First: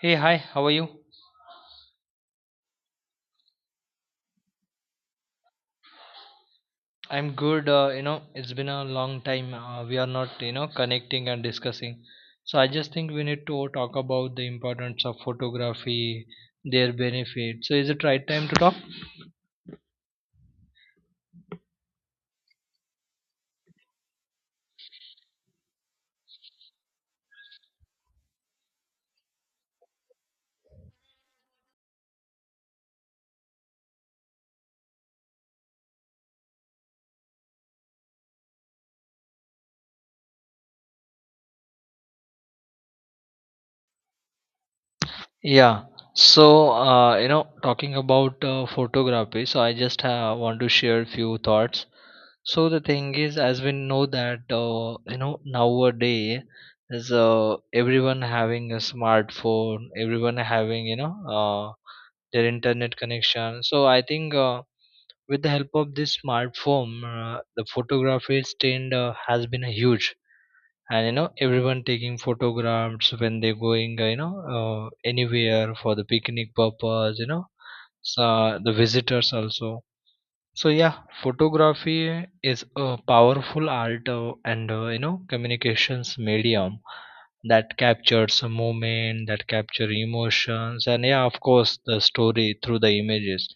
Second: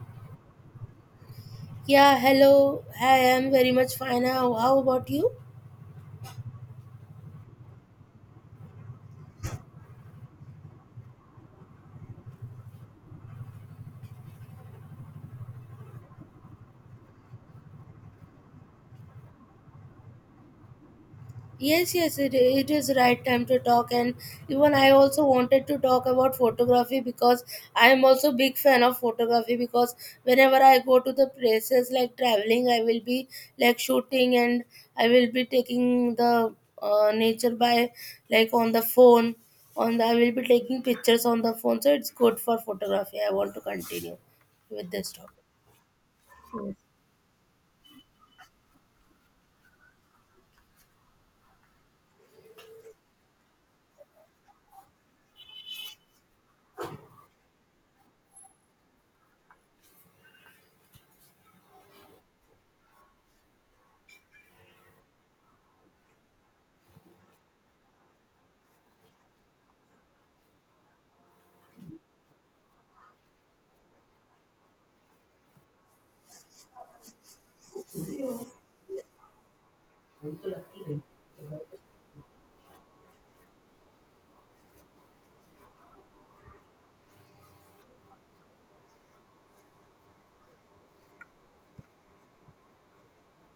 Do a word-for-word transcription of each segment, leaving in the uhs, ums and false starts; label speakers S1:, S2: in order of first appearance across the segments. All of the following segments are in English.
S1: Hey, hi, how are you?
S2: Yeah, hello. I am very much fine. How, how about you?
S1: I'm good. Uh, you know, it's been a long time. Uh, we are not, you know, connecting and discussing. So I just think we need to talk about the importance of photography, their benefits. So is it right time to talk?
S2: Yes, yes, it, it is right time to talk. And even I also wanted to talk about photography because I am also big fan of photography because whenever I go to the places like traveling, I will be like shooting and I will be taking the uh, nature by like on the phone. On the, I will be taking pictures on the phone. So it's good for photography. I want to continue with this topic.
S1: Yeah. So,
S2: Yes.
S1: uh, you know, talking about uh, photography, so I just uh, want to share few thoughts. So the thing is, as we know that, uh, you know, nowadays is uh, everyone having a smartphone, everyone having, you know, their internet connection. So I think uh, with the help of this smartphone, uh, the photography trend uh, has been a huge. And you know, everyone taking photographs when they're going, uh, you know, uh, anywhere for the picnic purpose. You know, so the visitors also. So yeah, photography is a powerful art uh, and uh, you know communications medium that captures a moment, that capture emotions, and yeah, of course, the story through the images.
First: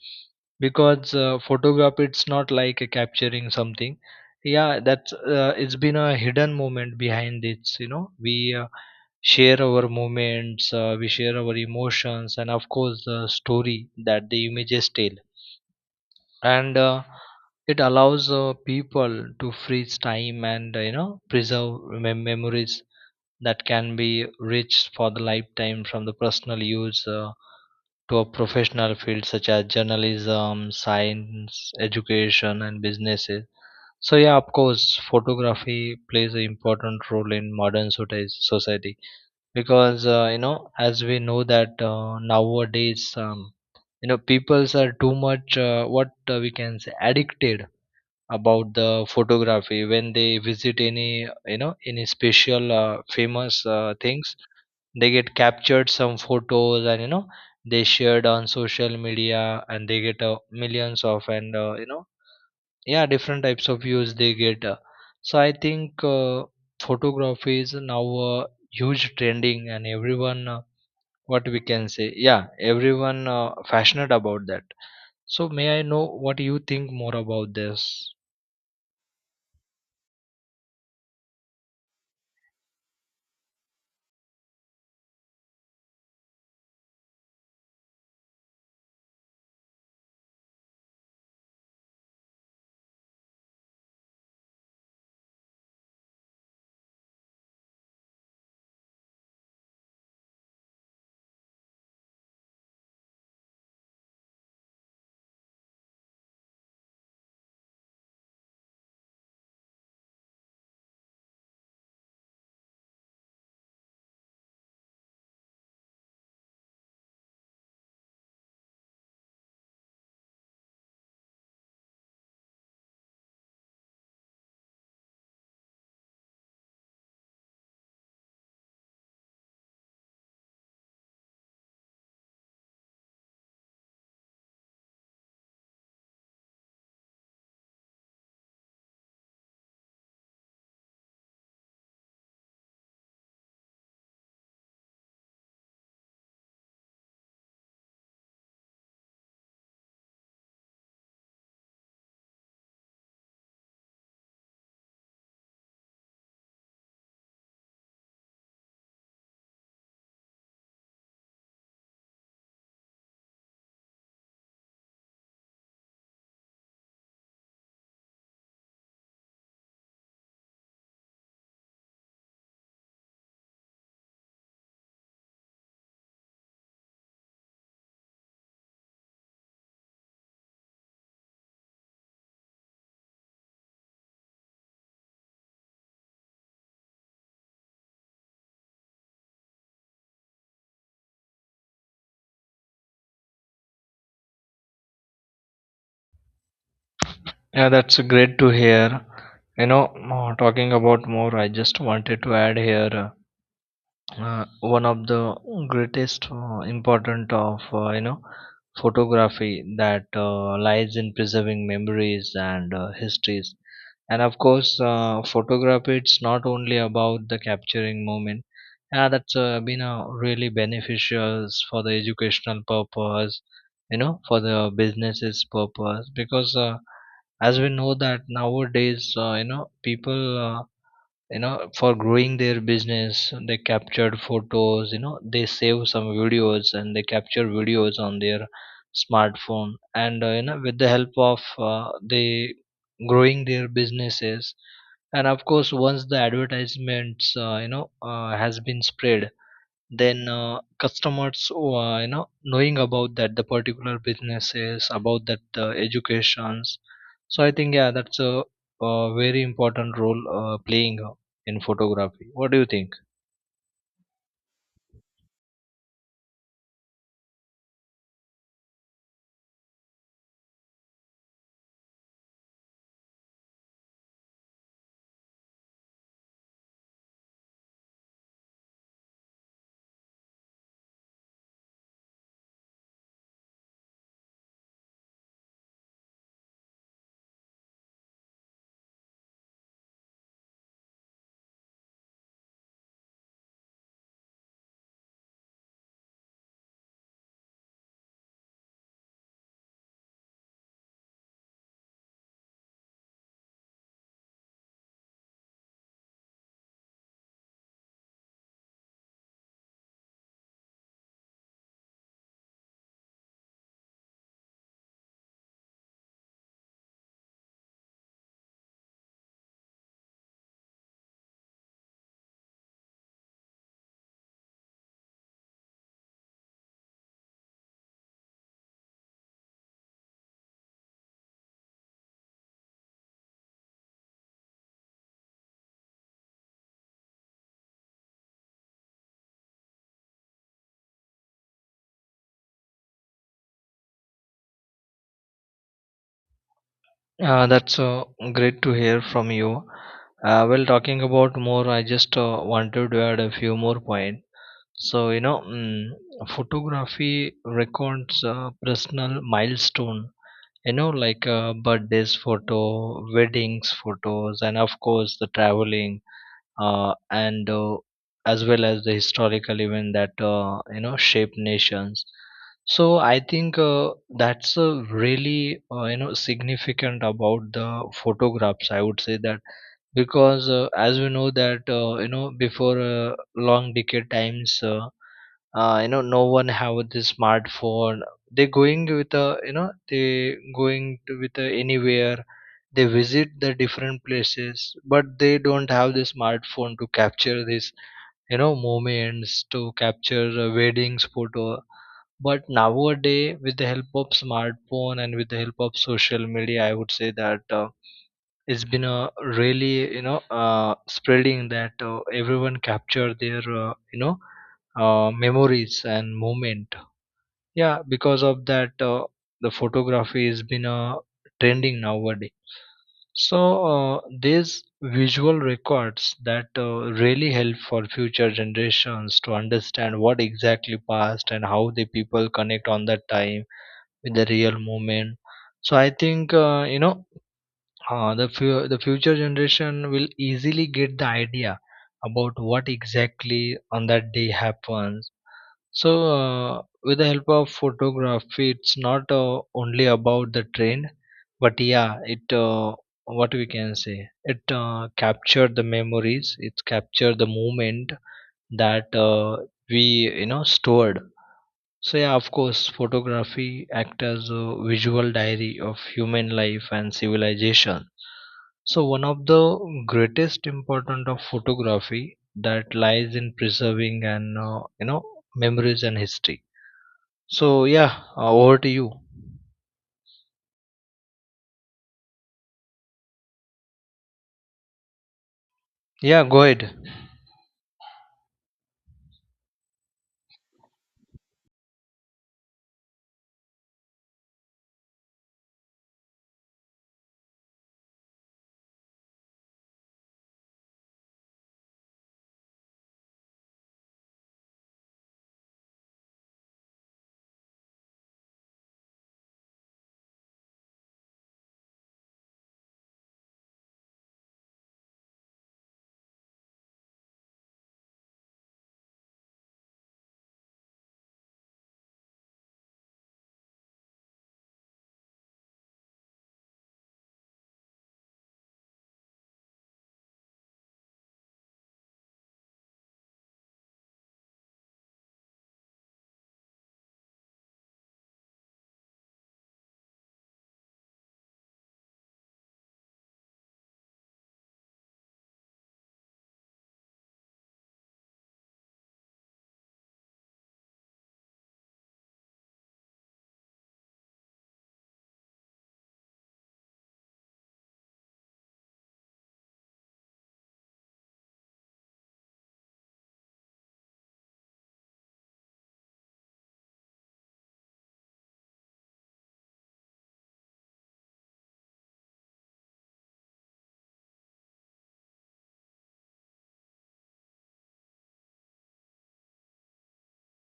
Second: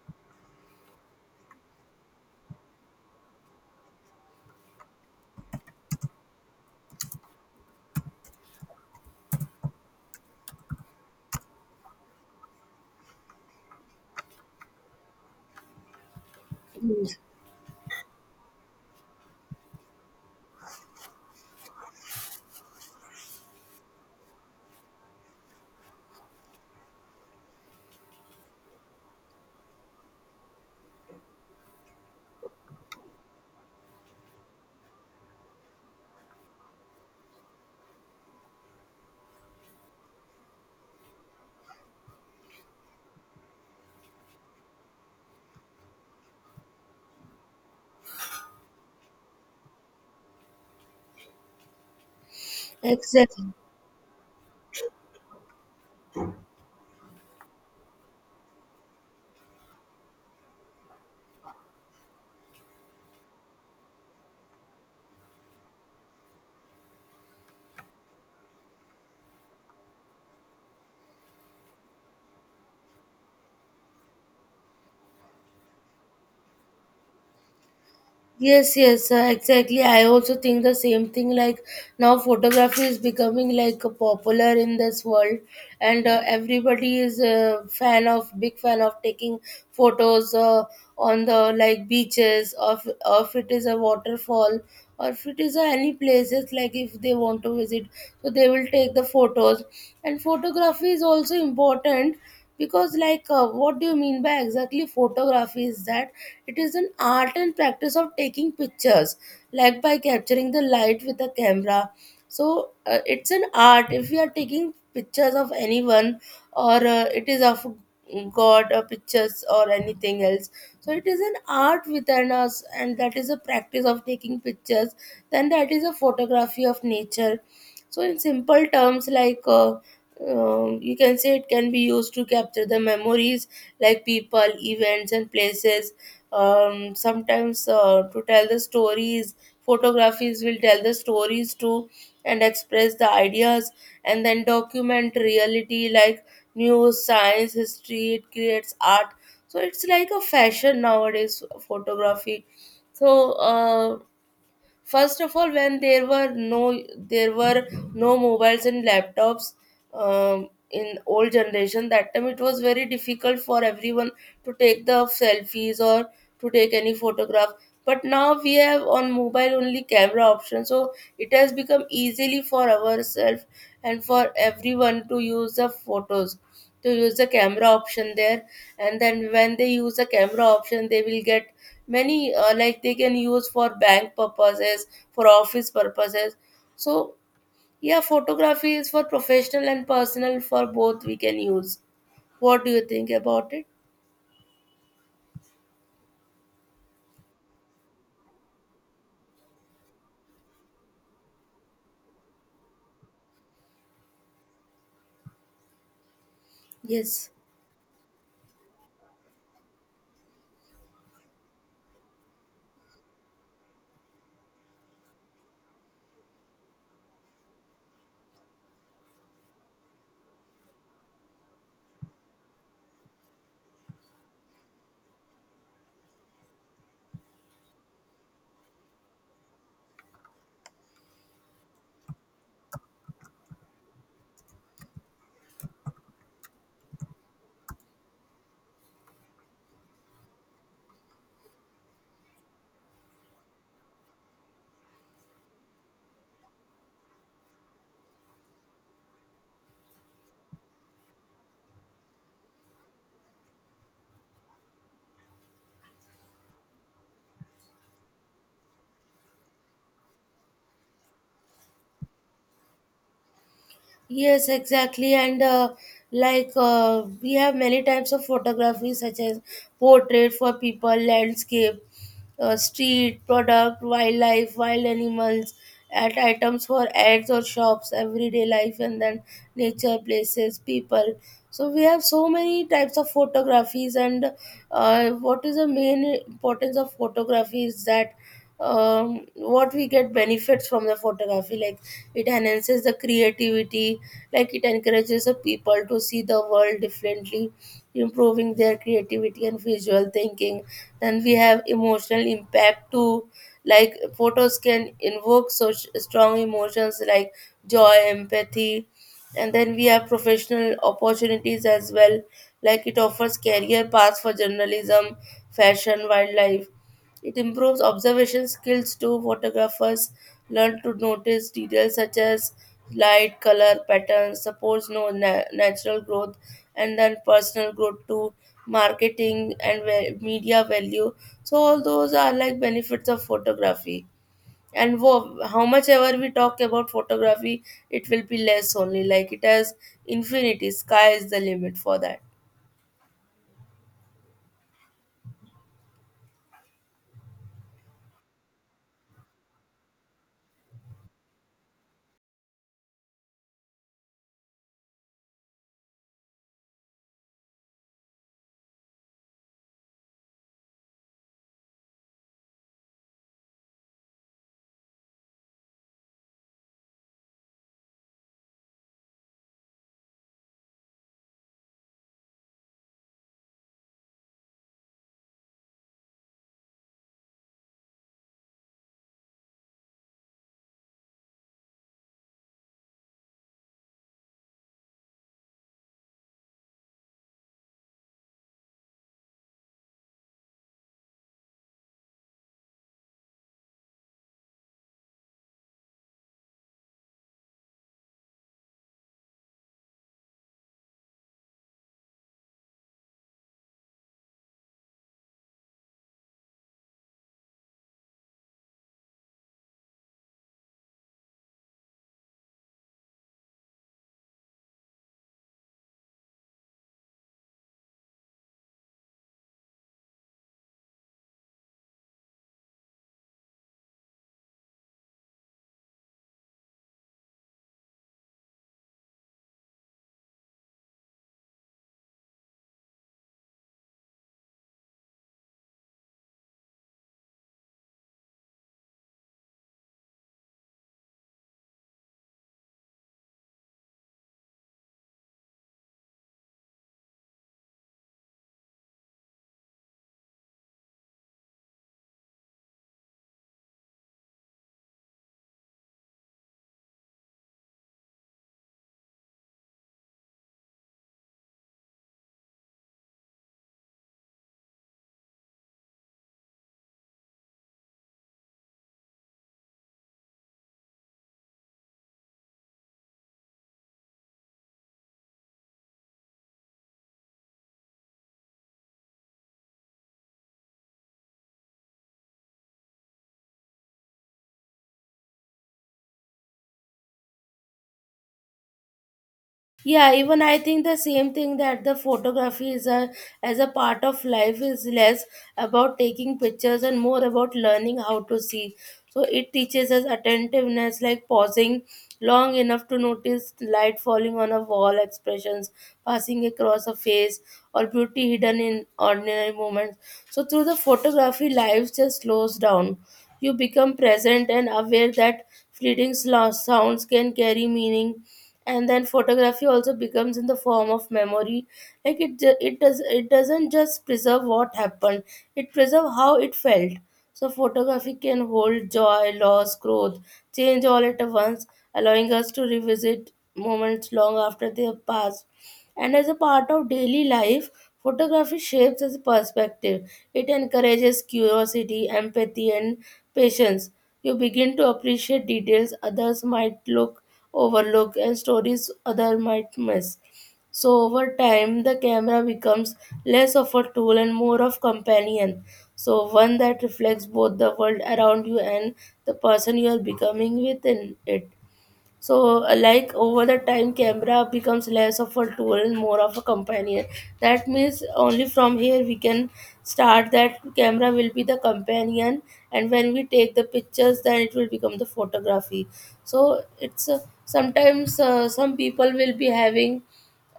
S1: Because uh, photograph, it's not like uh, capturing something. Yeah, that's uh, it's been a hidden moment behind it. You know, we uh, share our moments, uh, we share our emotions, and of course, the story that the images tell. And uh, it allows uh, people to freeze time and uh, you know preserve mem- memories that can be reached for the lifetime from the personal use uh, to a professional field such as journalism, science, education, and businesses. So yeah, of course, photography plays an important role in modern soci- society because uh, you know, as we know that uh, nowadays, um, you know, peoples are too much uh, what uh, we can say addicted about the photography when they visit any you know any special uh,
S2: Exactly.
S1: famous uh, things. They get captured some photos and you know they shared on social media and they get uh, millions of and uh, you know yeah different types of views they get uh. So I think uh, photography is now a huge trending and everyone uh, what we can say yeah everyone uh, passionate about that. So may I know what you think more about this?
S2: Yes, yes, uh, exactly. I also think the same thing. Like now, photography is becoming like uh, popular in this world, and uh, everybody is a fan of big fan of taking photos uh, on the like beaches, or if, or if it is a waterfall, or if it is uh, any places like if they want to visit, so they will take the photos. And photography is also important because like uh, what do you mean by exactly photography is that it is an art and practice of taking pictures like by capturing the light with a camera, so uh, it's an art if we are taking pictures of anyone or uh, it is of god or pictures or anything else. So it is an art within us and that is a practice of taking pictures, then that is a photography of nature. So in simple terms, like uh, um, you can say it can be used to capture the memories like people, events, and places. Um, sometimes uh, to tell the stories, photographies will tell the stories too, and express the ideas, and then document reality like news, science, history. It creates art. So it's like a fashion nowadays, photography. so uh, First of all, when there were no there were no mobiles and laptops, um, in old generation, that time it was very difficult for everyone to take the selfies or to take any photograph. But now we have on mobile only camera option, so it has become easily for ourselves and for everyone to use the photos, to use the camera option there, and then when they use the camera option they will get many, uh, like they can use for bank purposes, for office purposes. So yeah, photography is for professional and personal, for both we can use. What do you think about it?
S1: Yeah, that's great to hear. You know, uh, talking about more, I just wanted to add here, uh, one of the greatest uh,
S2: Yes.
S1: important of uh, you know photography, that uh, lies in preserving memories and uh, histories. And of course uh, photography, it's not only about the capturing moment. Yeah, that's uh, been a really beneficial for the educational purpose, you know, for the businesses purpose. Because uh, as we know that nowadays uh, you know people, uh, you know for growing their business, they captured photos, you know, they save some videos and they capture videos on their smartphone. And uh, you know with the help of uh, they growing their businesses. And of course, once the advertisements uh, you know uh, has been spread, then uh, customers uh, you know knowing about that, the particular businesses about that uh, educations. So I think yeah, that's a, a very important role uh, playing uh, in photography. What do you think?
S2: Yes, exactly. And uh, like uh, we have many types of photography, such as portrait for people, landscape, uh, street, product, wildlife, wild animals, at items for ads or shops, everyday life, and then nature, places, people. So we have so many types of photographies, and uh, what is the main importance of photography is that um, what we get benefits from the photography, like it enhances the creativity, like it encourages the people to see the world differently, improving their creativity and visual thinking. Then we have emotional impact too, like photos can invoke such strong emotions like joy, empathy. And then we have professional opportunities as well, like it offers career paths for journalism, fashion, wildlife. It improves observation skills too. Photographers learn to notice details such as light, color, patterns, supports no na- natural growth, and then personal growth too. Marketing and ve- media value. So all those are like benefits of photography. And wo- how much ever we talk about photography, it will be less only. Like it has infinity. Sky is the limit for that.
S1: Uh, that's uh, Great to hear from you. Uh, well, talking about more, I just uh, wanted to add a few more points. So you know, mm, photography records uh, personal milestone, you know, like uh, birthdays photo, weddings photos, and of course the traveling, uh, and uh, as well as the historical event that uh, you know shape nations. So I think uh, that's uh, really uh, you know significant about the photographs, I would say that. Because uh, as we know that uh, you know before uh, long decade times, uh, uh, you know, no one have the smartphone. They going with a you know, they going to with a anywhere, they visit the different places, but they don't have the smartphone to capture this, you know, moments, to capture a weddings photo. But nowadays with the help of smartphone and with the help of social media, I would say that uh, it's been a really, you know uh, spreading, that uh, everyone capture their uh, you know uh, memories and moment. Yeah, because of that uh, the photography has been uh, trending nowadays. So uh, these visual records that uh, really help for future generations to understand what exactly passed and how the people connect on that time with the real moment. So I think uh, you know uh, the, fu- the future generation will easily get the idea about what exactly on that day happens. So, uh, with the help of photography, it's not uh, only about the trend, but yeah, it uh, what we can say, it uh, captured the memories, it captured the moment that uh, we you know stored. So yeah, of course, photography act as a visual diary of human life and civilization. So one of the greatest importance of photography, that lies in preserving and uh, you know memories and history. So yeah, uh, over to you. Yeah, go ahead.
S2: Yeah, even I think the same thing, that the photography is a as a part of life is less about taking pictures and more about learning how to see. So it teaches us attentiveness, like pausing long enough to notice light falling on a wall, expressions passing across a face, or beauty hidden in ordinary moments. So through the photography, life just slows down. You become present and aware that fleeting slo- sounds can carry meaning. And then photography also becomes in the form of memory, like it ju- it does it doesn't just preserve what happened, it preserve how it felt. So photography can hold joy, loss, growth, change, all at once, allowing us to revisit moments long after they have passed. And as a part of daily life, photography shapes his perspective. It encourages curiosity, empathy, and patience. You begin to appreciate details others might look overlook, and stories others might miss. So over time, the camera becomes less of a tool and more of companion. So one that reflects both the world around you and the person you are becoming within it. So, uh, like over the time, camera becomes less of a tool and more of a companion. That means only from here we can start that camera will be the companion, and when we take the pictures, then it will become the photography. So, it's uh, sometimes uh, some people will be having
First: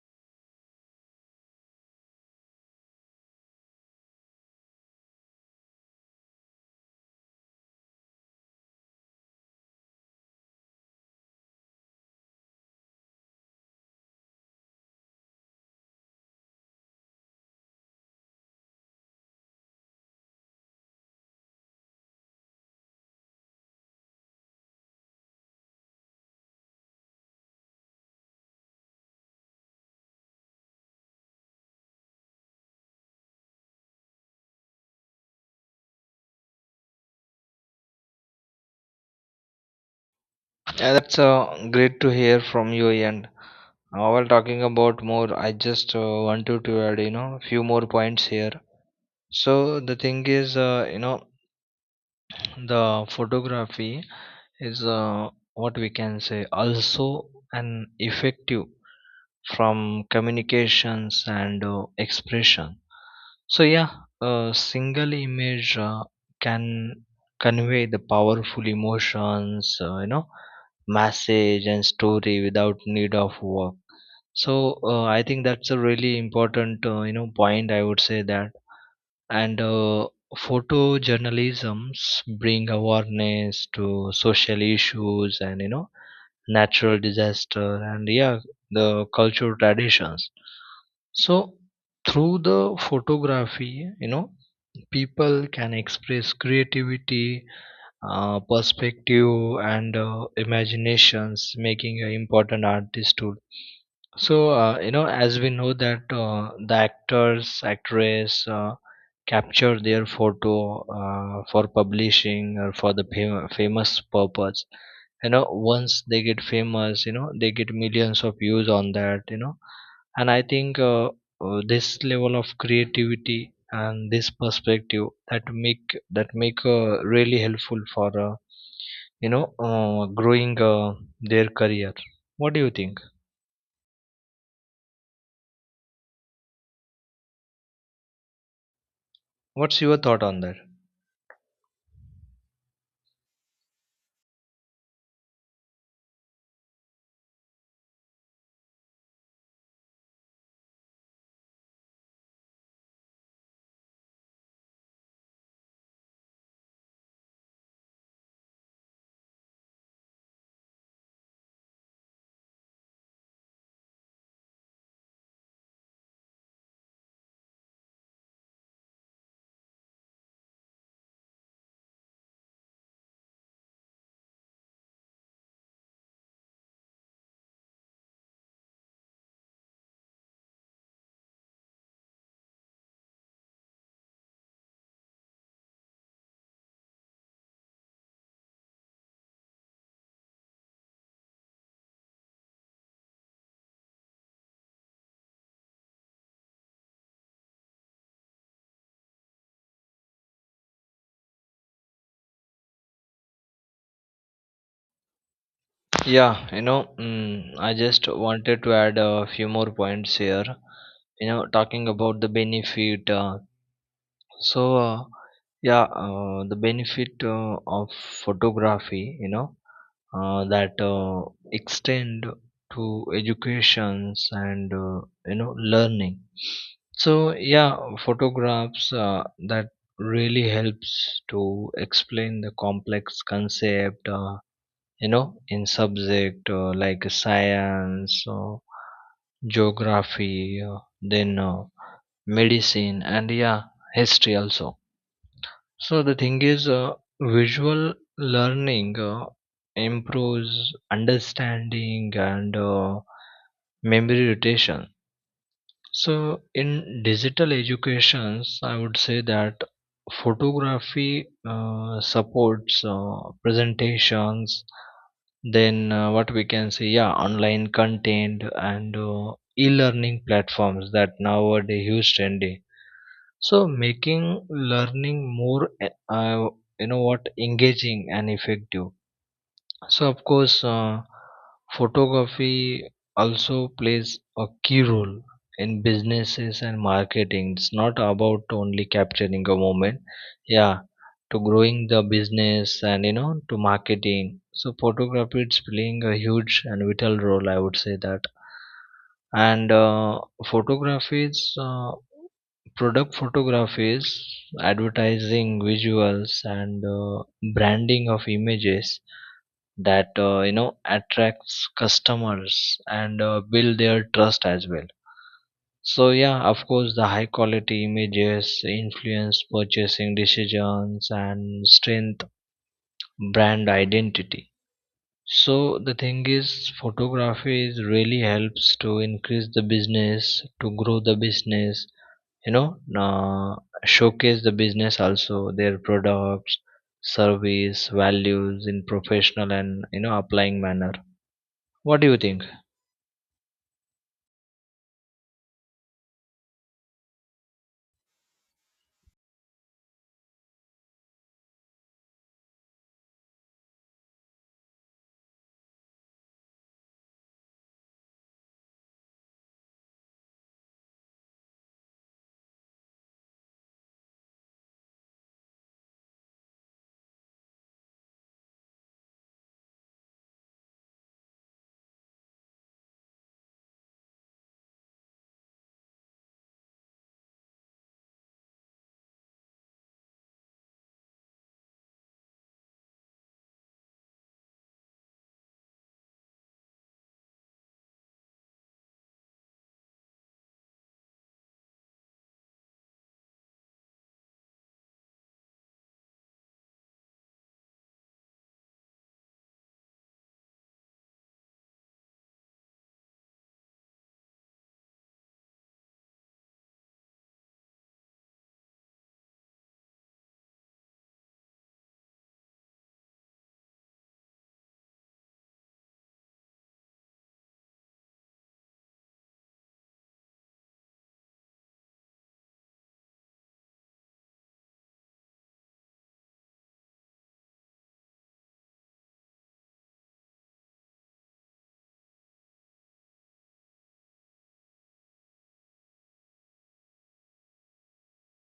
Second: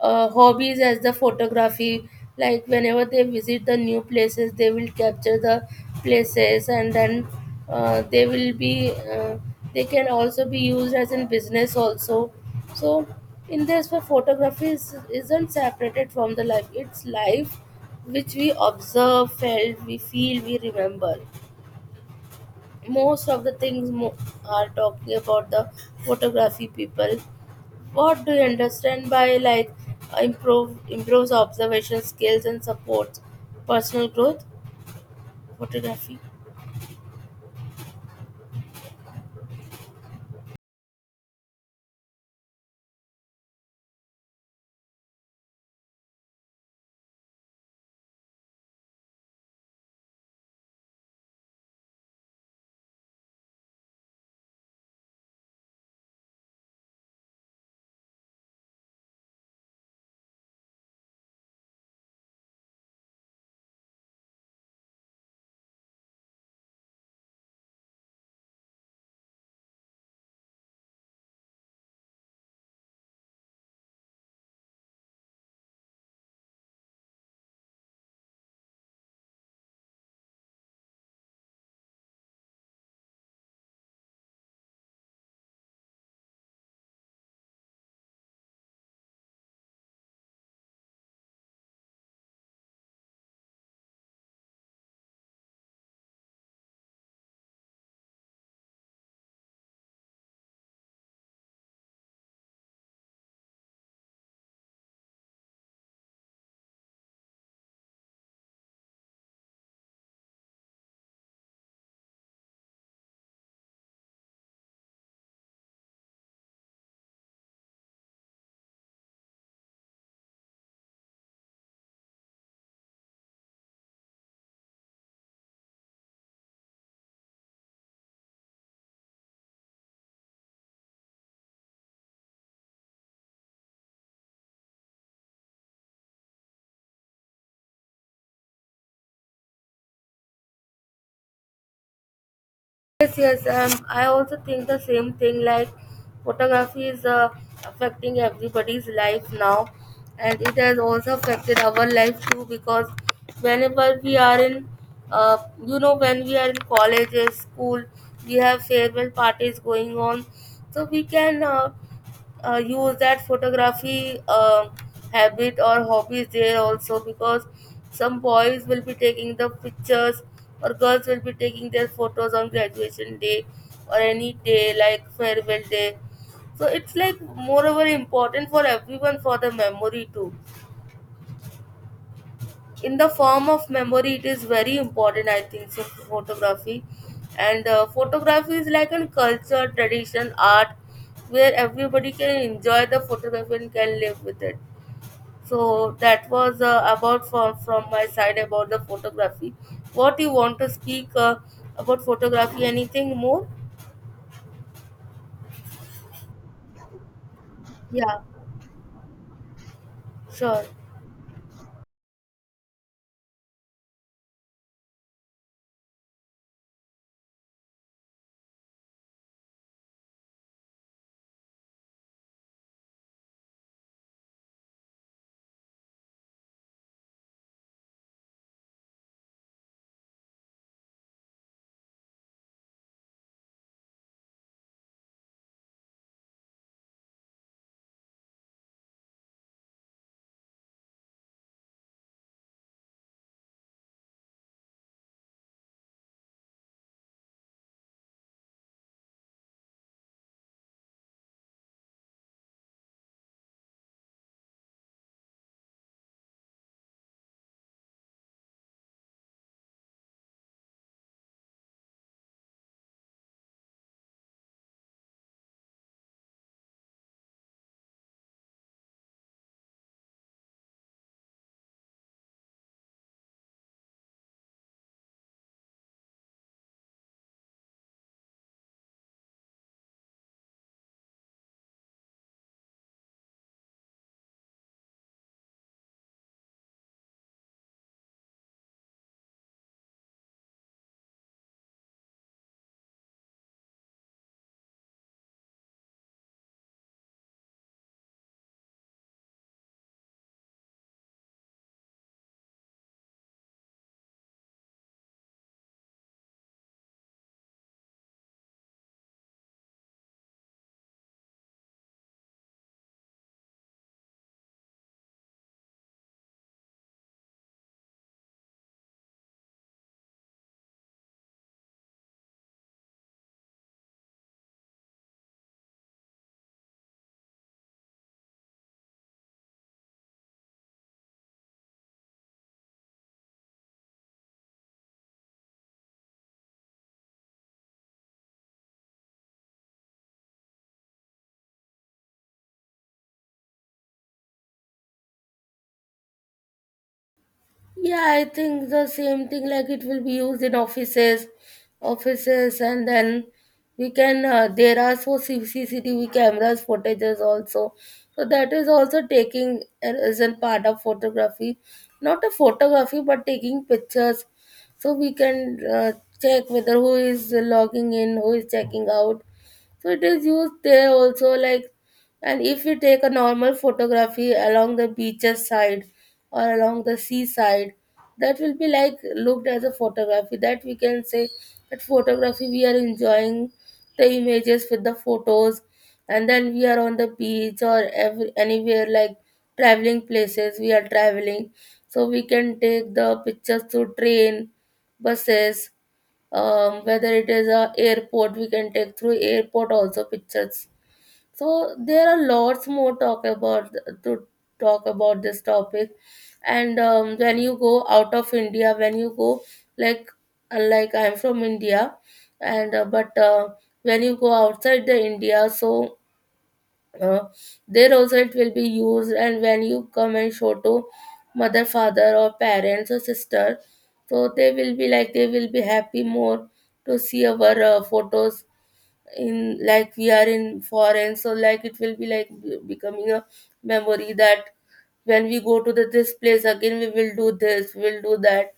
S2: uh, hobbies as the photography, like whenever they visit the new places they will capture the places, and then uh, they will be uh, they can also be used as in business also. So in this way photography is, isn't separated from the life, it's life which we observe, felt we feel we remember. Most of the things mo- are talking about the photography people. What do you understand by like improve improves observation skills and supports personal growth? Photography.
S1: Yeah, that's uh, great to hear from your end. Uh, while talking about more, I just uh, wanted to add, you know, few more points here. So the thing is, uh, you know, the photography is uh, what we can say, also an effective from communications and uh, expression. So yeah, a single image uh, can convey the powerful emotions, uh, you know message and story without need of work. So uh, I think that's a really important uh, you know point, I would say that. And uh, photojournalisms bring awareness to social issues and you know natural disaster and yeah the cultural traditions. So through the photography, you know, people can express creativity, uh, perspective and uh, imaginations, making an important artist tool. So uh, you know as we know that uh, the actors actress uh, capture their photo uh, for publishing or for the fam- famous purpose, you know. Once they get famous, you know, they get millions of views on that, you know. And I think uh, uh, this level of creativity and this perspective that make that make uh, really helpful for uh, you know uh, growing uh, their career. What do you think? What's your thought on that?
S2: Yes, yes. Um, I also think the same thing. Like photography is uh, affecting everybody's life now, and it has also affected our life too because whenever we are in, uh, you know, when we are in colleges, school, we have farewell parties going on, so we can uh, uh, use that photography um habit or hobbies there also, because some boys will be taking the pictures or girls will be taking their photos on graduation day or any day like farewell day. So it's like moreover important for everyone for the memory too. In the form of memory it is very important I think so, photography. And uh, photography is like a culture, tradition, art, where everybody can enjoy the photography and can live with it. So that was uh, about from, from my side about the photography. What you want to speak uh, about photography, anything more?
S1: Yeah, you know, mm, I just
S2: Yeah.
S1: wanted to add a few more points here.
S2: Sure.
S1: You know, talking about the benefit, uh, So, uh, yeah, uh, the benefit uh, of photography, you know, uh, that uh, extend to educations and uh, you know learning. So, yeah, photographs uh, that really helps to explain the complex concept, uh, you know, in subject uh, like science or geography, uh, then uh, medicine, and yeah, history also. So the thing is, uh, visual learning uh, improves understanding and uh, memory retention. So in digital educations, I would say that photography uh, supports uh, presentations. Then uh, what we can say, yeah, online content and uh, e-learning platforms that nowadays use trendy, so making learning more, uh, you know what, engaging and effective. So, of course, uh, photography also plays a key role in businesses and marketing. It's not about only capturing a moment, yeah, to growing the business and you know, to marketing. So, photography is playing a huge and vital role, I would say that. And uh, photographies, uh, product photographies, advertising, visuals, and uh, branding of images that uh, you know attracts customers and uh, build their trust as well. So yeah, of course, the high quality images influence purchasing decisions and strength brand identity. So the thing is, photography is really helps to increase the business, to grow the business, you know uh, showcase the business also, their products, service values in professional and you know applying manner. What do you think?
S2: Yeah, I think the same thing, like it will be used in offices, offices, and then we can. Uh, there are so C- CCTV cameras footages also, so that is also taking as a part of photography, not a photography but taking pictures. So we can uh, check whether who is logging in, who is checking out. So it is used there also like, and if we take a normal photography along the beaches side or along the seaside, that will be like looked as a photography, that we can say that photography we are enjoying the images with the photos. And then we are on the beach or every, anywhere like traveling places, we are traveling. So we can take the pictures through train, buses, um, whether it is a airport, we can take through airport also pictures. So there are lots more talk about to talk about this topic. And um, when you go out of india, when you go like like I'm from india. And uh, but uh, when you go outside the india, so uh, there also it will be used. And when you come and show to mother, father, or parents, or sister, so they will be like they will be happy more to see our uh, photos in like we are in foreign. So like it will be like be- becoming a memory that when we go to the, this place again, we will do this, we will do that.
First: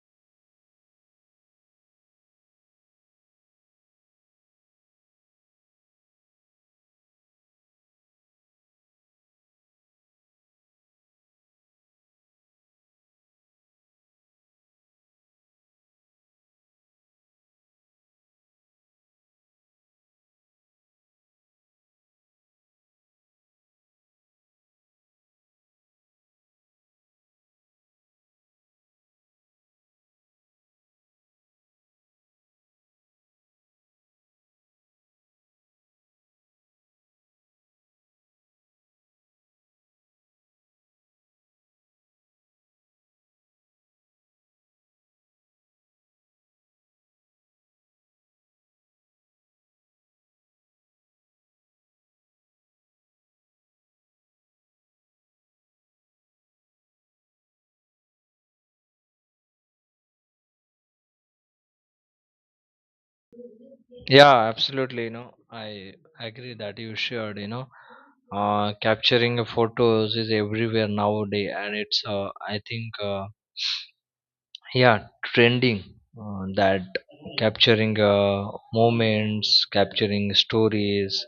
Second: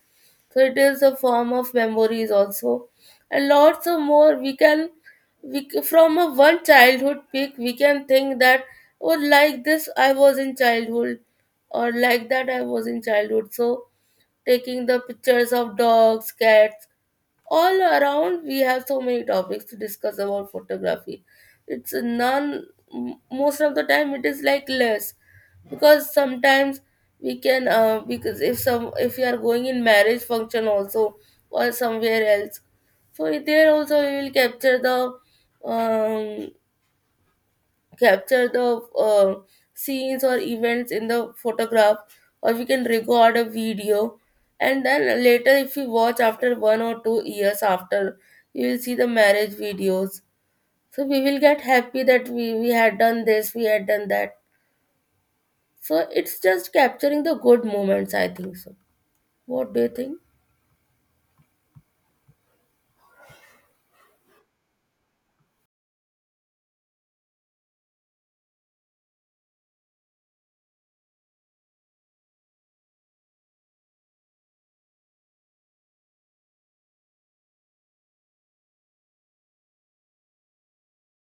S2: So it is a form of memories also. And lots of more we can we c- from a one childhood pick we can think that, oh, like this I was in childhood, or like that I was in childhood. So taking the pictures of dogs, cats, all around. We have so many topics to discuss about photography. It's none. M- most of the time it is like less, because sometimes we can uh, because if some if you are going in marriage function also or somewhere else, so there also we will capture the um, capture the uh, scenes or events in the photograph, or we can record a video. And then later if you watch after one or two years after, you will see the marriage videos. So we will get happy that we, we had done this, we had done that. So it's just capturing the good moments I think so. What do you think?
S1: Yeah, absolutely. You know, I agree that you shared. You know, uh, capturing photos is everywhere nowadays, and it's uh, I think uh, yeah, trending uh, that capturing uh, moments, capturing stories,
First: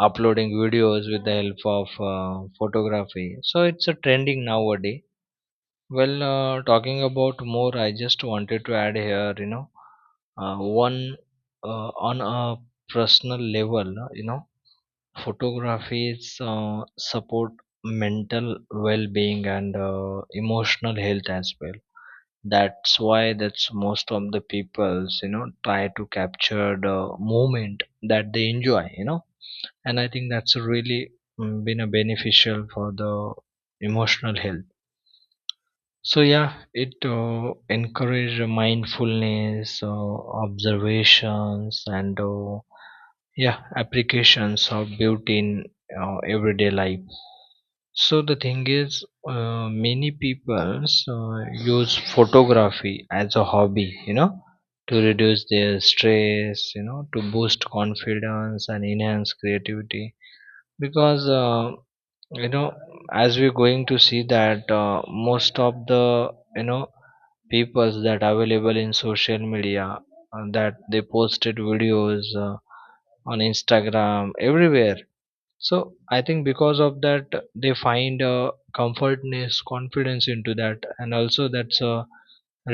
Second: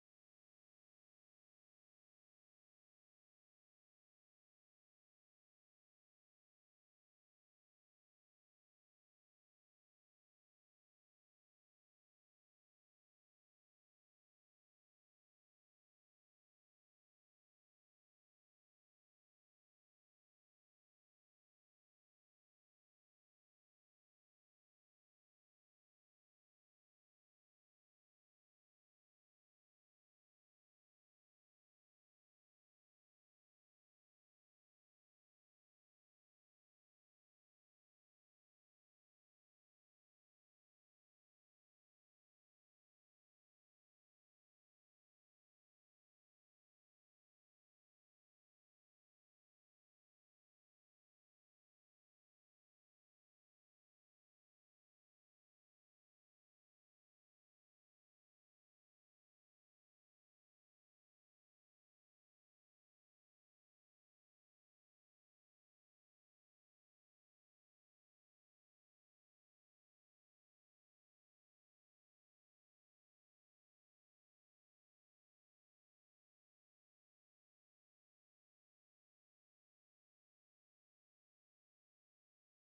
S1: uploading videos with the help of uh, photography. So it's a trending nowadays. Well, uh, talking about more, I just wanted to add here, you know, uh, one uh, on a personal level, uh, you know, photographies uh, support mental well-being and uh, emotional health as well. That's why that's most of the people's, you know, try to capture the moment that they enjoy, you know. And I think that's really, mm, been a beneficial for the emotional health. So yeah, it uh, encourage mindfulness, uh, observations, and uh, yeah, applications of beauty in uh, everyday life. So the thing is, uh, many people uh, use photography as a hobby, you know, to reduce their stress, you know, to boost confidence and enhance creativity. Because uh, you know as we're going to see that uh, most of the you know peoples that available in social media, uh, that they posted videos uh, on Instagram everywhere. So I think because of that, they find uh, comfortness confidence into that, and also that's uh,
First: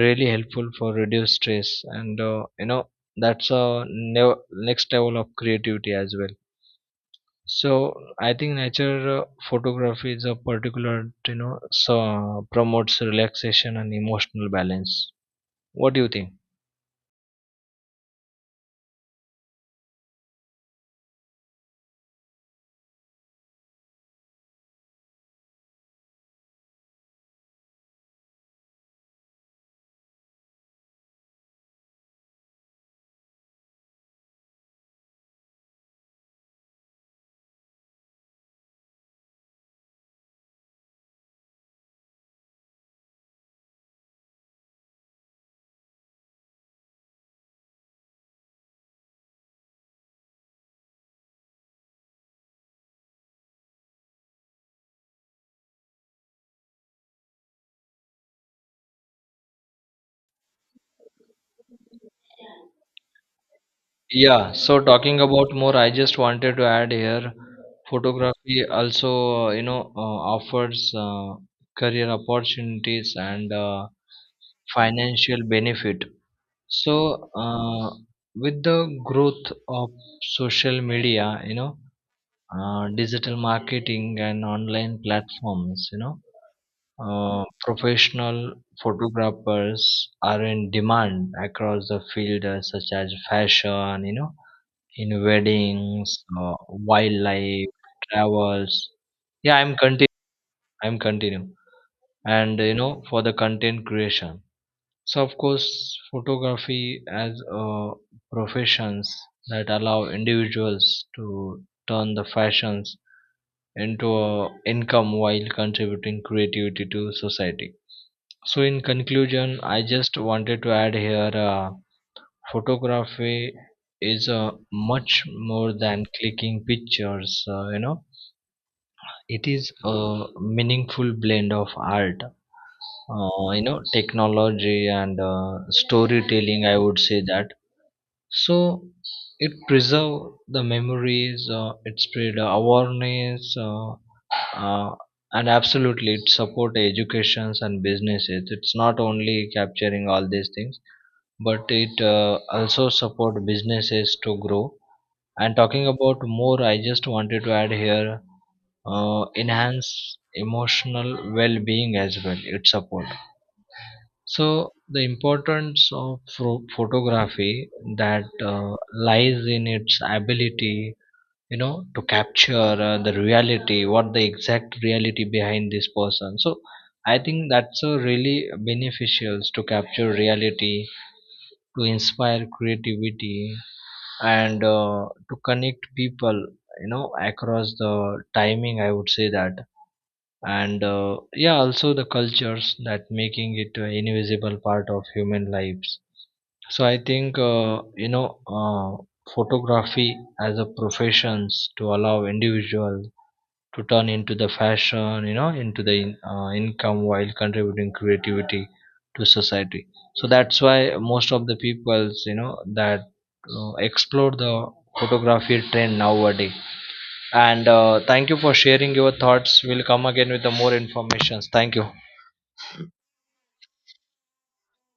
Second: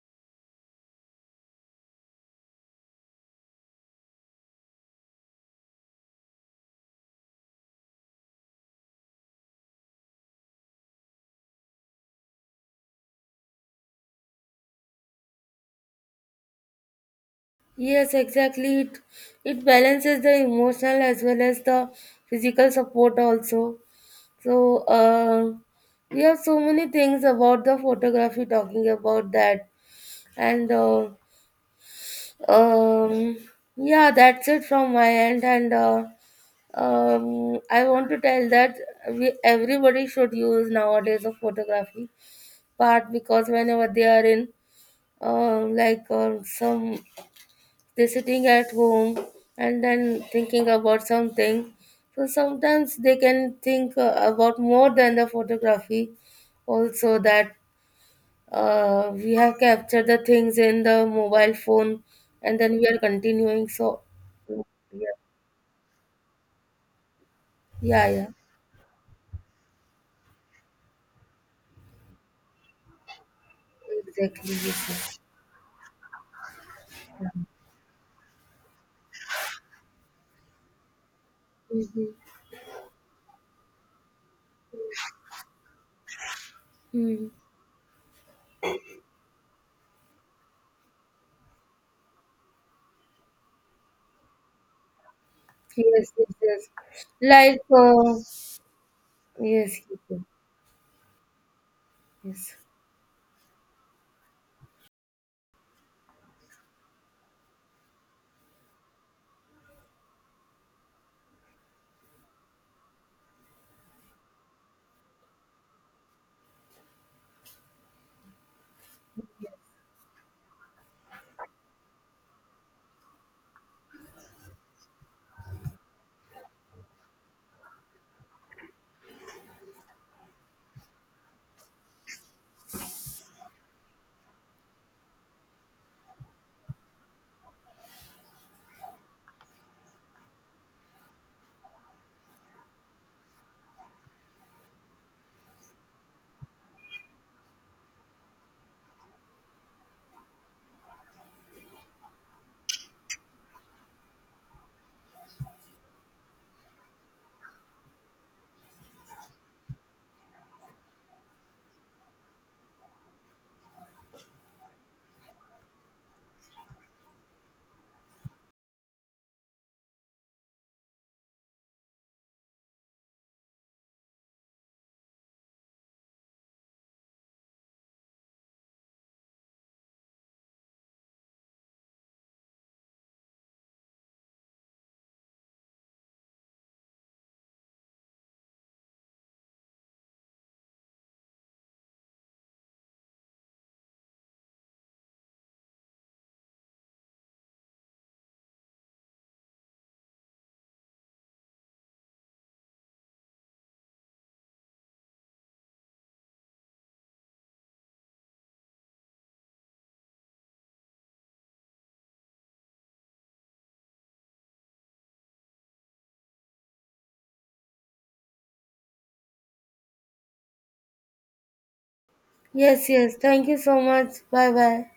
S1: really helpful for reduce stress and uh, you know that's a nev- next level of creativity as well. So I think nature uh, photography is a particular, you know, so promotes relaxation and emotional balance. What do you think?
S2: Yes, exactly. It, it balances the emotional as well as the physical support also. So uh, we have so many things about the photography talking about that. And uh, um, yeah, that's it from my end. And uh, um, I want to tell that we everybody should use nowadays of photography part, because whenever they are in um like um some they're sitting at home and then thinking about something. So sometimes they can think uh, about more than the photography, also that uh, we have captured the things in the mobile phone and then we are continuing. So,
S1: Yeah, so
S2: yeah,
S1: talking about more, I just wanted to add here,
S2: yeah, yeah.
S1: photography also, uh, you know, uh, offers uh, career opportunities and uh,
S2: Exactly. Yes, yes.
S1: financial benefit. So, uh, with the growth of social media, you know, uh, digital marketing and online platforms, you know,
S2: Hmm.
S1: Uh, professional photographers are in demand across the field, uh, such as fashion, you know, in
S2: Yes,
S1: weddings,
S2: yes,
S1: uh,
S2: yes. Like,
S1: wildlife,
S2: uh,
S1: travels. Yeah, I'm
S2: yes,
S1: continu
S2: yes,
S1: I'm continue. And
S2: yes.
S1: you know, for the content creation. So of course, photography as a professions that allow individuals to turn the fashions into a income while contributing creativity to society. So, in conclusion, I just wanted to add here, uh, photography is uh, much more than clicking pictures, uh, you know, it is a meaningful blend of art, uh, you know, technology and uh, storytelling. I would say that. So, it preserve the memories, uh, it spread awareness, uh, uh, and absolutely it support educations and businesses. It's not only capturing all these things, but it uh, also support businesses to grow. And talking about more, I just wanted to add here, uh, enhance emotional well-being as well. It support. So the importance of pho- photography, that uh, lies in its ability, you know, to capture uh, the reality, what the exact reality behind this person. So I think that's a really beneficial to capture reality, to inspire creativity, and uh, to connect people, you know, across the timing, I would say that. And uh, yeah, also the cultures that making it an invisible part of human lives. So I think uh, you know uh, photography as a professions to allow individuals to turn into the fashion, you know, into the in- uh, income while contributing creativity to society. So that's why most of the peoples, you know, that uh, explore the photography trend nowadays. And uh, thank you for sharing your thoughts. We'll come again with the more informations. Thank you.
S2: Yes, yes. Thank you so much. Bye bye.